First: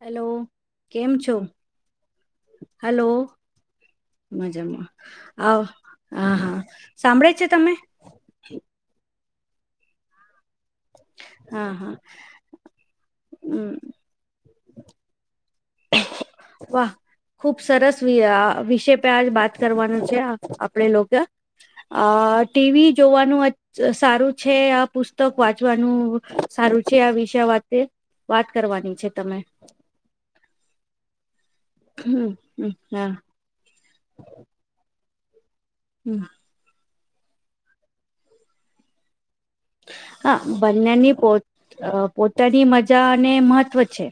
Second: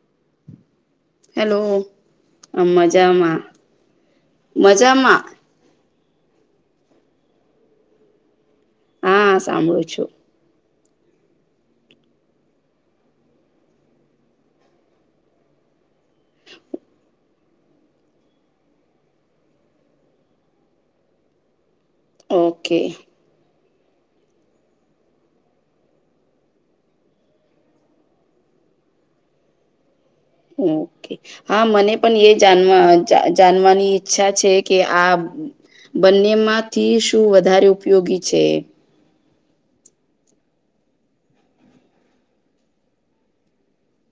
Hello કેમ છો hello hello મજામાં મજામાં આવ હા હા સાંભળે છે તમે હા સાંભળું છું હા હા હમ વાહ ખુબ સરસ વિષ પે આજ વાત કરવાનું છે આપણે લોકો અ ટીવી ઓકે જોવાનું સારું છે આ પુસ્તક વાંચવાનું સારું છે આ વિષય વાત વાત કરવાની છે તમે ઓકે હા મને પણ હમ એ હમ જાણવા હા જાણવાની ઈચ્છા છે કે આ હમ બંનેમાં થી શું વધારે ઉપયોગી છે હા બંનેની પો પોતાની મજા અને મહત્વ છે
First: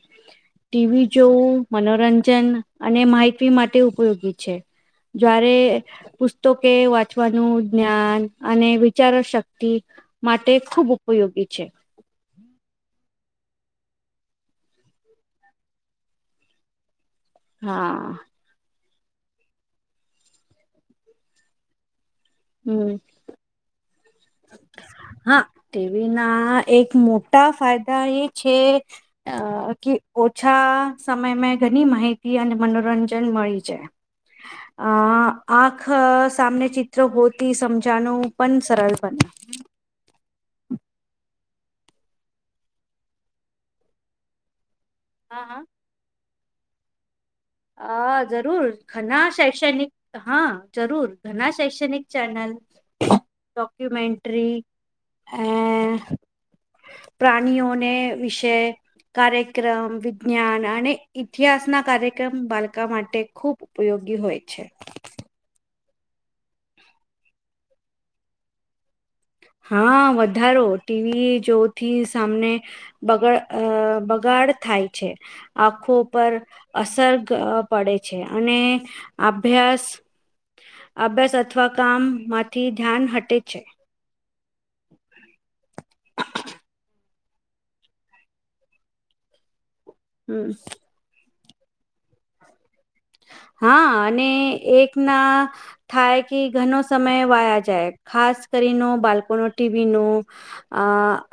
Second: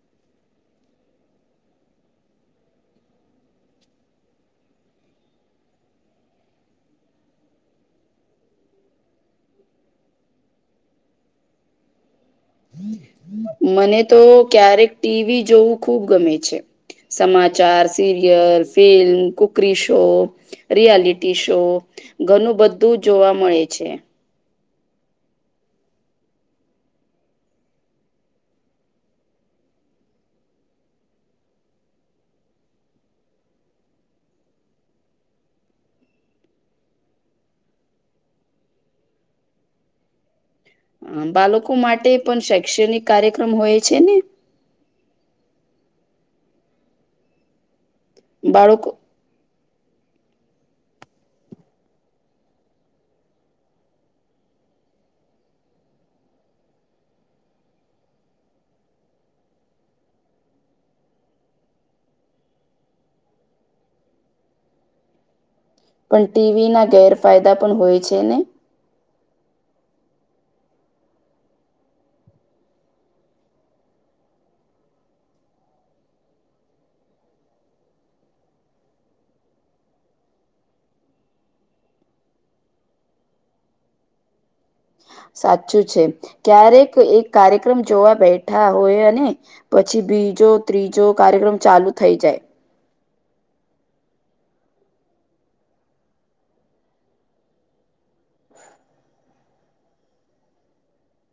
ટીવી જોવું મનોરંજન અને માહિતી માટે ઉપયોગી છે જારે પુસ્તકે વાંચવાનું જ્ઞાન અને વિચારો શક્તિ માટે ખૂબ ઉપયોગી છે હમ હમ મને તો ક્યારેક ટીવી જોવું ખુબ ગમે છે સમાચાર હા serials film cookery show reality show ઘણું હમ બધું જોવા મળે છે પચ્છ છે હા ટીવી ના એક મોટા ફાયદા એ છે અ કે ઓછા સમયમાં ઘણી માહિતી અને મનોરંજન મળી છે હ અ આંખ સામને ચિત્ર હોતી સમજાનું પણ સરળ છે બ હમ બાળકો માટે પણ શૈક્ષણિક કાર્યક્રમ હોય છે ને હા હા અ જરૂર બાળકો ઘના શૈક્ષણિક હા જરૂર ઘણા શૈક્ષણિક ચેનલ ડોક્યુમેન્ટ્રી અ પ્રાણીઓને વિશે કાર્યક્રમ વિજ્ઞાન અને ઇતિહાસ ના કાર્ય કાર્યક્રમ બાલકા માટે ખૂબ ઉપયોગી હોય છે પણ ટીવી ના ગેરફાયદા પણ હોય છે ને હા વધારો ટીવી જોથી સામને બગાડ અ બગાડ થાય છે આખો પર અસર પડે છે અને અભ્યાસ અભ્યાસ અથવા કામ માંથી ધ્યાન હટે છે સાચું છે ક્યારેક એક કાર્યક્રમ જોવા બેઠા હોય અને પછી હમ બીજો ત્રીજો કાર્યક્રમ ચાલુ થઈ જાય હા અને એક ના થાય કે ઘનો સમય વાયા જાય ખાસ કરીને બાળકોનો ટીવી નો અ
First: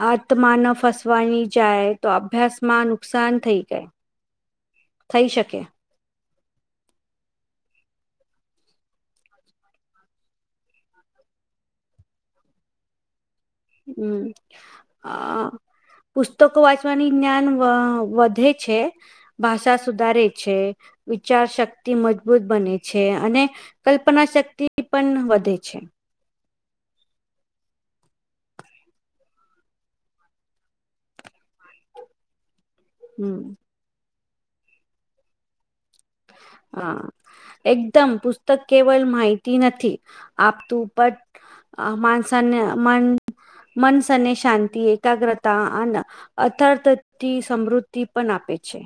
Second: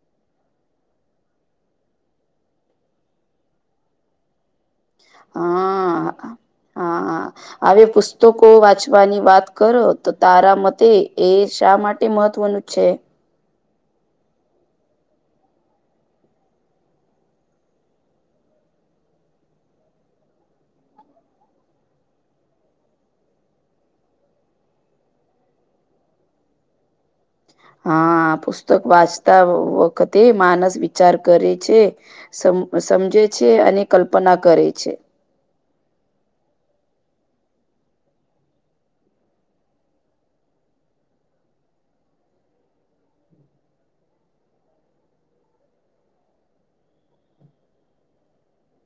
આત્મા ન ફસવાની જાય તો અભ્યાસમાં નુકસાન થઈ જાય [inaudible] થઈ શકે હા હા હ પુસ્તકો વાંચવાની વાત કરો તો તારા મતે એ શા માટે મહત્વનું છે હમ હ પુસ્તકો વાંચવાની જ્ઞાન વધે છે ભાષા સુધારે છે વિચાર શક્તિ મજબૂત બને છે અને કલ્પના શક્તિ પણ વધે છે હા પુસ્તક વાંચતા વખતે માનસ વિચાર કરે છે સમ સમજે હમ છે, અને કલ્પના કરે છે. હ. એકદમ પુસ્તક કેવલ માહિતી નથી આપતું, પણ અ માણસાને મન મનસાને શાંત, એકાગ્રતા અને અથારતથી સમૃદ્ધિ પણ આપે છે.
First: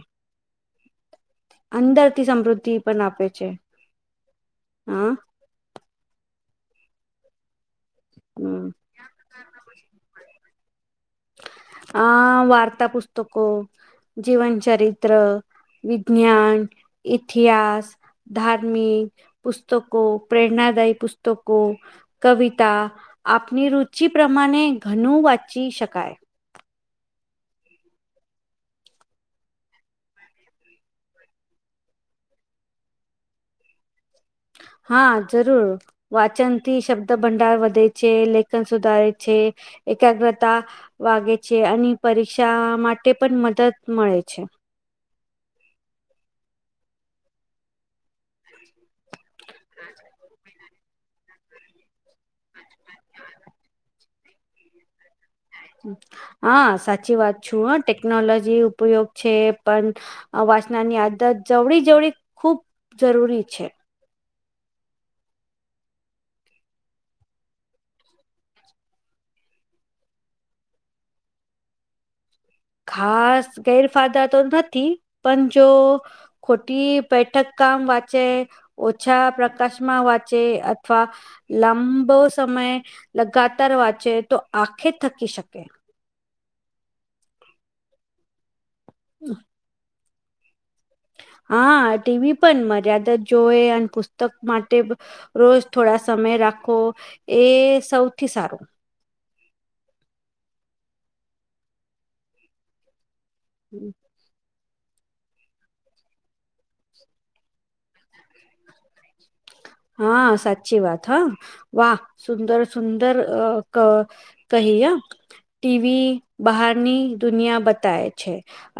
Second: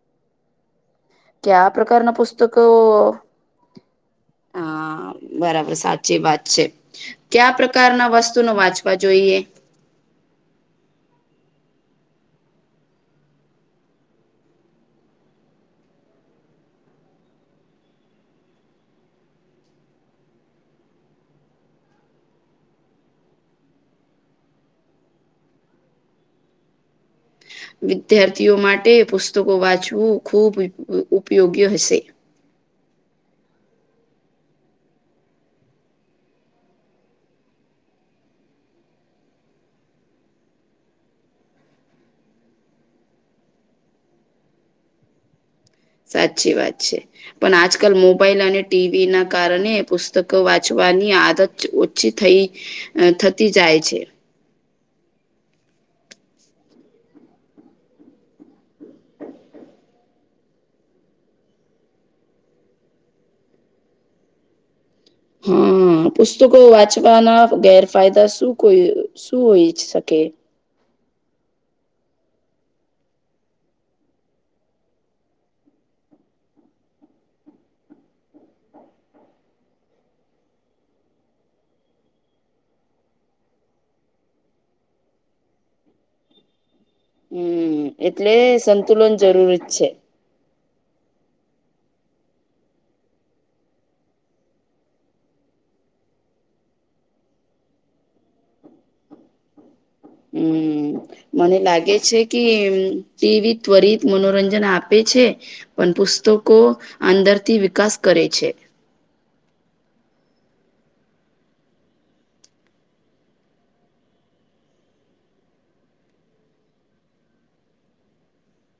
ક્યા પ્રકારના અંદરથી પુસ્તક સમૃદ્ધિ પણ આપે છે હ હા બરાબર, સાચી વાત છે. કયા પ્રકારના વસ્તુ ન હમ વાંચવા જોઈએ? આ વાર્તા પુસ્તકો જીવન ચરિત્ર, વિજ્ઞાન, ઇતિહાસ ધાર્મિક પુસ્તકો, પ્રેરણાદાયી પુસ્તકો કવિતા આપની રુચિ પ્રમાણે ઘણું વાંચી શકાય. વિદ્યાર્થીઓ માટે પુસ્તકો વાંચવું ખૂબ ઉપયોગી હશે. હા, જરૂર. વાચન થી શબ્દ ભંડાર વધે છે, લેખન સુધારે છે એકાગ્રતા વાગે છે અને પરીક્ષા માટે પણ મદદ મળે છે. સાચી વાત છે, પણ આજકાલ મોબાઈલ અને ટીવી ના કારણે પુસ્તકો વા વાચવાની આદત ઓછી થઈ થતી જાય છે. હા, સાચી વાત છે. હ ટેકનોલોજી ઉપયોગ છે, પણ વાચનાની આદત જવળી-જવળી ખૂબ જરૂરી છે. હમ, પુસ્તકો વાંચવાના ગેરફાયદા શું હોય? શું ઈચ્છ શકે? ખાસ ગેરફાયદા તો નથી, પણ જો ખોટી બેૈઠક કામ વાચે. ઓછા પ્રકાશમાં વાંચે, અથવા લાંબો સમય લગાતાર વાંચે, તો આખે થકી શકે. હમ, એટલે સંતુલન જરૂર જ છે. હા, ટીવી પણ મર્યાદિત જોએ, અને પુસ્તક માટે રોજ થોડા સમય રાખો એ સૌથી સારું. હમ, મને લાગે છે કે ટીવી ત્વરિત મનોરંજન આપે છે. પણ પુસ્તકો અંદરથી વિકાસ કરે છે. હા, સાચી વાત. હા, વાહ! સુંદર, સુંદર. કહીય ટીવી બહારની દુનિયા બતાય છે.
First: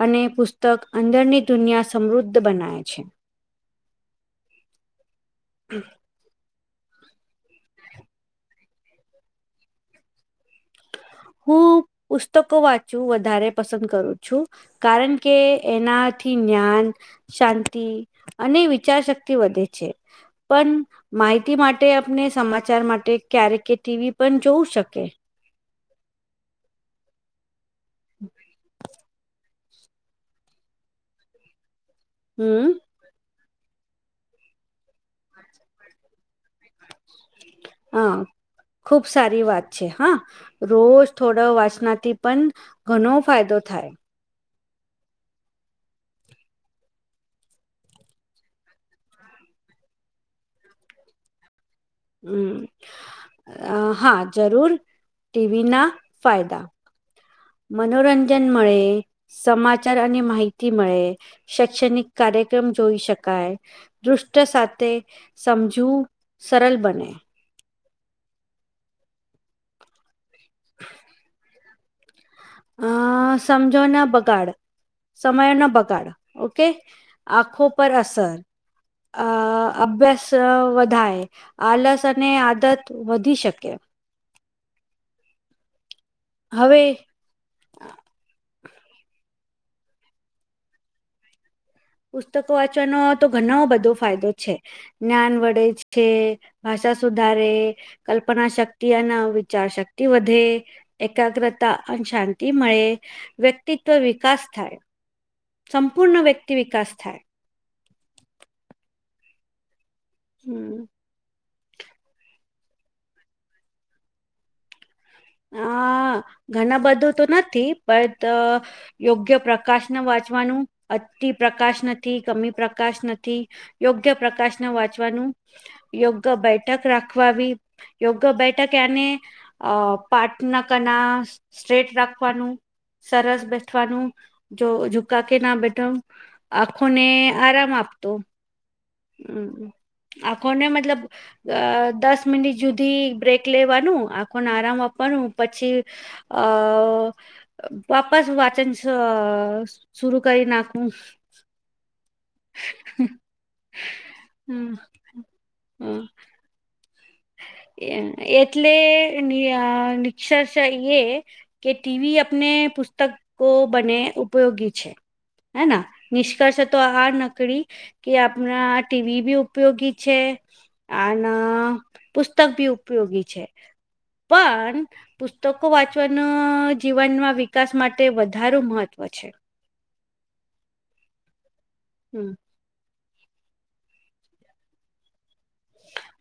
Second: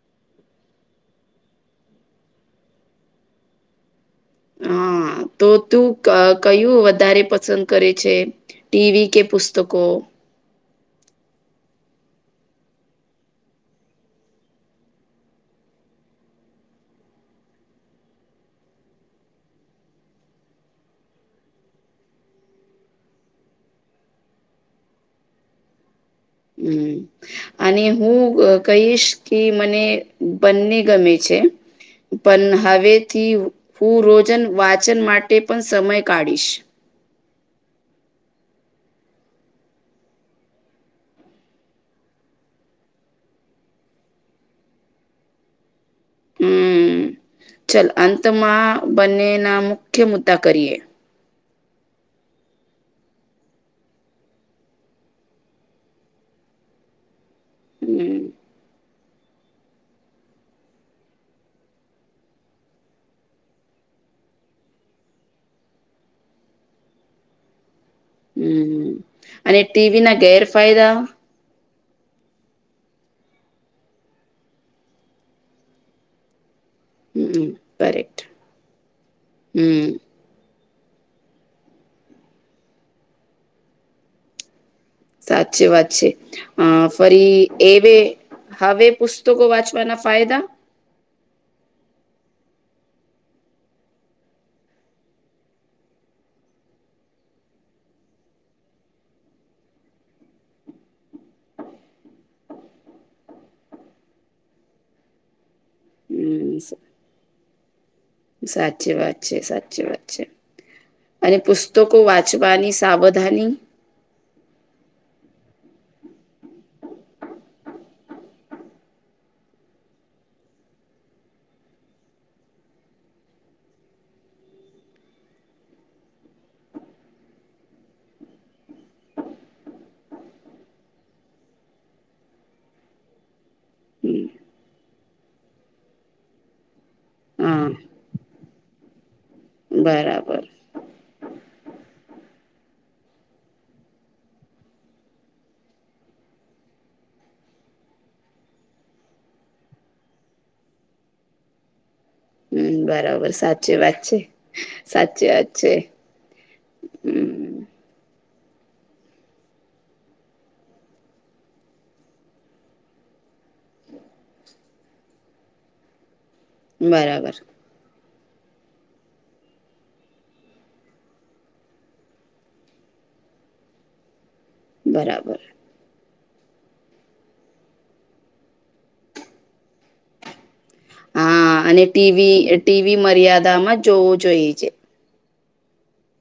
અને પુસ્તક અંદરની દુનિયા સમૃદ્ધ બનાવે છે. હા. તો તું કયું વધારે પસંદ કરે છે, ટીવી કે પુસ્તકો? હું પુસ્તકો વાંચું વધારે પસંદ કરું છું. કારણ કે એનાથી જ્ઞાન શાંતિ અને વિચાર શક્તિ વધે છે. પણ માહિતી માટે આપને સમાચાર માટે ક્યારે કે ટીવી પણ જોવું શકીએ. હમ, અને હું કહીશ કે મને બંને ગમે છે, પણ હમ હવેથી હું રોજન વાચન માટે પણ સમય કાઢીશ. હા, ખુબ સારી વાત છે. હા. રોજ થોડા વાસનાથી પણ ઘણો ફાયદો થાય. હમ, ચાલ, અંતમાં બંનેના મુખ્ય મુદ્દા કરીએ. હમ, હા, જરૂર. ટીવી ના ફાયદા. હમ મનોરંજન મળે. સમાચાર અને માહિતી મળે, શૈક્ષણિક કાર્યક્રમ જોઈ શકાય‌. દૃષ્ટ સાથે સમજવું સરળ બને. હમ અને ટીવી ના ગેરફાયદા અ સમજો ના બગાડ સમયો ના બગાડ ઓકે હમ આંખો પર કરેક્ટ અસર અ હમ અભ્યાસ વધાય આલસ અને આદત વધી શકે સાચી વાત છે, અ હવે ફરી એ હવે પુસ્તકો વાંચવાના ફાયદા પુસ્તકો વાંચવાનો તો ઘનો બધો ફાયદો છે. જ્ઞાન વળે છે, ભાષા સુધારે કલ્પના શક્તિ અને વિચાર શક્તિ વધે એકાગ્રતા અને શાંતિ મળે વ્યક્તિત્વ વિકાસ થાય સંપૂર્ણ હમ વ્યક્તિ વિકાસ થાય સાચી વાત છે, સાચી વાત છે, હમ અને પુસ તો કો વાંચવાની સાવધાની હ ઘણા બધું તો નથી પણ યોગ્ય પ્રકાશ ન વાંચવાનું અતિ પ્ર્કાશ નથી કમી પ્રકાશ નથી યોગ્ય પ્રકાશ ના વાંચવાનું યોગ્ય બેઠક રાખવાવી યોગ્ય બેઠક એને અ પાર્ટ ના ક ના સ્ટ્રેટ રાખવાનું સરસ બેઠવાનું જો ઝુકા કે ના બેઠો આખોને હા આરામ આપતો હમ બરાબર આખોને મતલબ અ દસ મિનિટ જુદી બ્રેક લેવાનું આખોને આરામ આપવાનું પછી અ વાપાસ વાચન સ શરુ કરી નાખવું. હમ બરાબર સાચી વાત છે, હમ સાચી વાત છે. હમ હમ એ એટલે ની નિક્ષર્ષ એ કે ટીવી આપને પુસ્તક કો બને ઉપયોગી છે. હેના નિષ્કર્ષ તો આ બરાબર નકરી કે આપણા ટીવી બી ઉપયોગી છે, આના પુસ્તક ભી ઉપયોગી છે, પણ બરાબર પુસ્તક ઓ વાંચવાનો જીવનમાં વિકાસ માટે વધારે મહત્વ છે. હા અને હમ ટીવી ટીવી મર્યાદામાં જોવું જોઈએ છે.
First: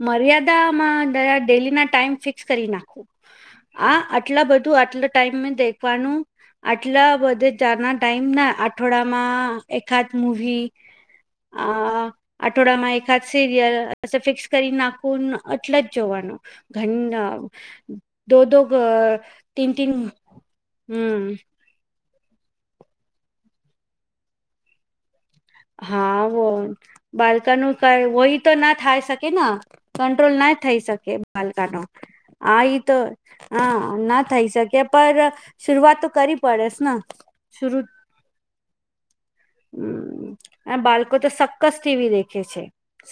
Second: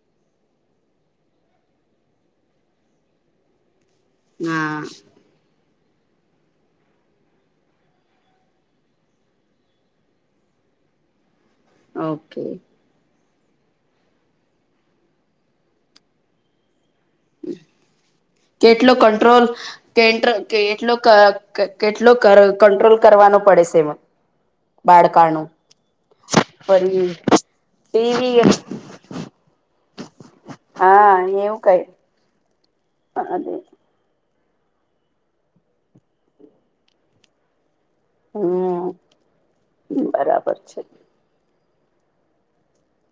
મર્યાદામાં ડેલી ના ટાઈમ ફિક્સ કરી નાખું આ આટલા બધું હા આટલા ટાઈમ દેખવાનું આટલા બધા જાના ટાઈમ ના આઠવાડા માં એકાદ મુવી અ ઓકે આઠોડામાં એકાદ સિરિયલ ફિક્સ કરી નાખું એટલ જ જોવાનું ઘણી અ કેટલો કંટ્રોલ તીન તીન કે કેટલો ક હમ ક કેટલો કરલ કંટ્રોલ કરવાનો પડે છે, એમાં બાળકાનું હા ફરી બાળકાનું કઈ વય ટીવી તો ના થાય શકે ના કંટ્રોલ ના થઈ શકે હા એવું બાલકા નો કઈ આ તો હ ના થઈ શકે પર શરૂઆત તો કરવી પડેસ ને શરૂ હમ બરાબર છે. લોકો તો સક્કસ ટીવી દેખે છે.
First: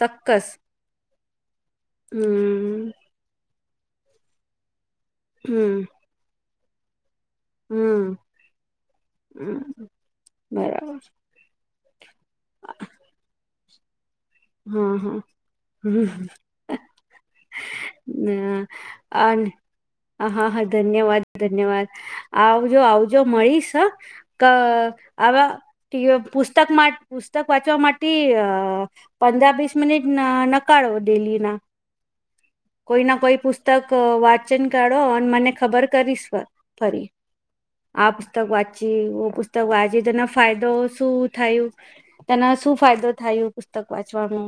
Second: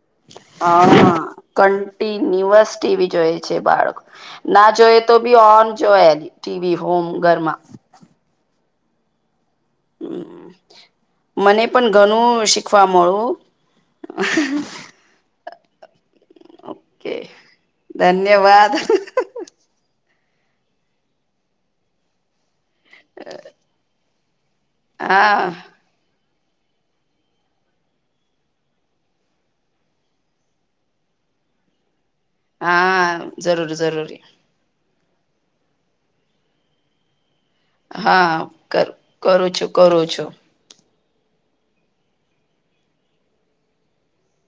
સક્કસ હા કન્ટિન્યુિવર્સ હમ ટીવી જોઈ છે બાળક ના જોય તો ભી ઓન હમ જોએ ટીવી હોમ ગરમાં હમ હ બરાબર. મને પણ ઘણું શીખવા મળ્યું. હા હા ઓકે હ. ધન્યવાદ અ હ હા હા ધન્યવાદ ધન્યવાદ આવ જો આવજો મળીશ ક હા આવા. ટ પુસ્તક પુસ્તક વાંચવા માટે અ પંદર વીસ મિનિટ નકારો ડેલી ના કોઈ ના હા કોઈ પુસ્તક જરૂર વાચ જરૂરી વાચન કાઢો અને મને ખબર કરીશ ફરી આ પુસ્તક હા કર વાંચચી વ કરું પુસ્તક છું વાંચી કરું તેના છું ફાયદો શું થયું તેના શું ફાયદો થાયું ક વાંચવાનું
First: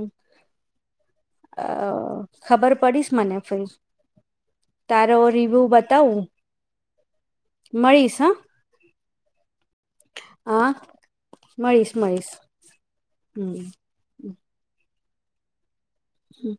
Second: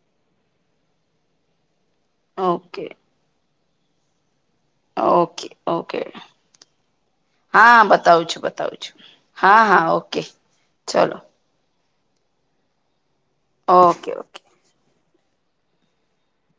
અ ખબર ઓકે પડીશ મને ફ ઓકે ઓકે હા મળીશ બતાવું હા છું બતાવું છું હા હા ઓકે હા ચલો મળીશ મળીશ હમ ઓકે ઓકે હમ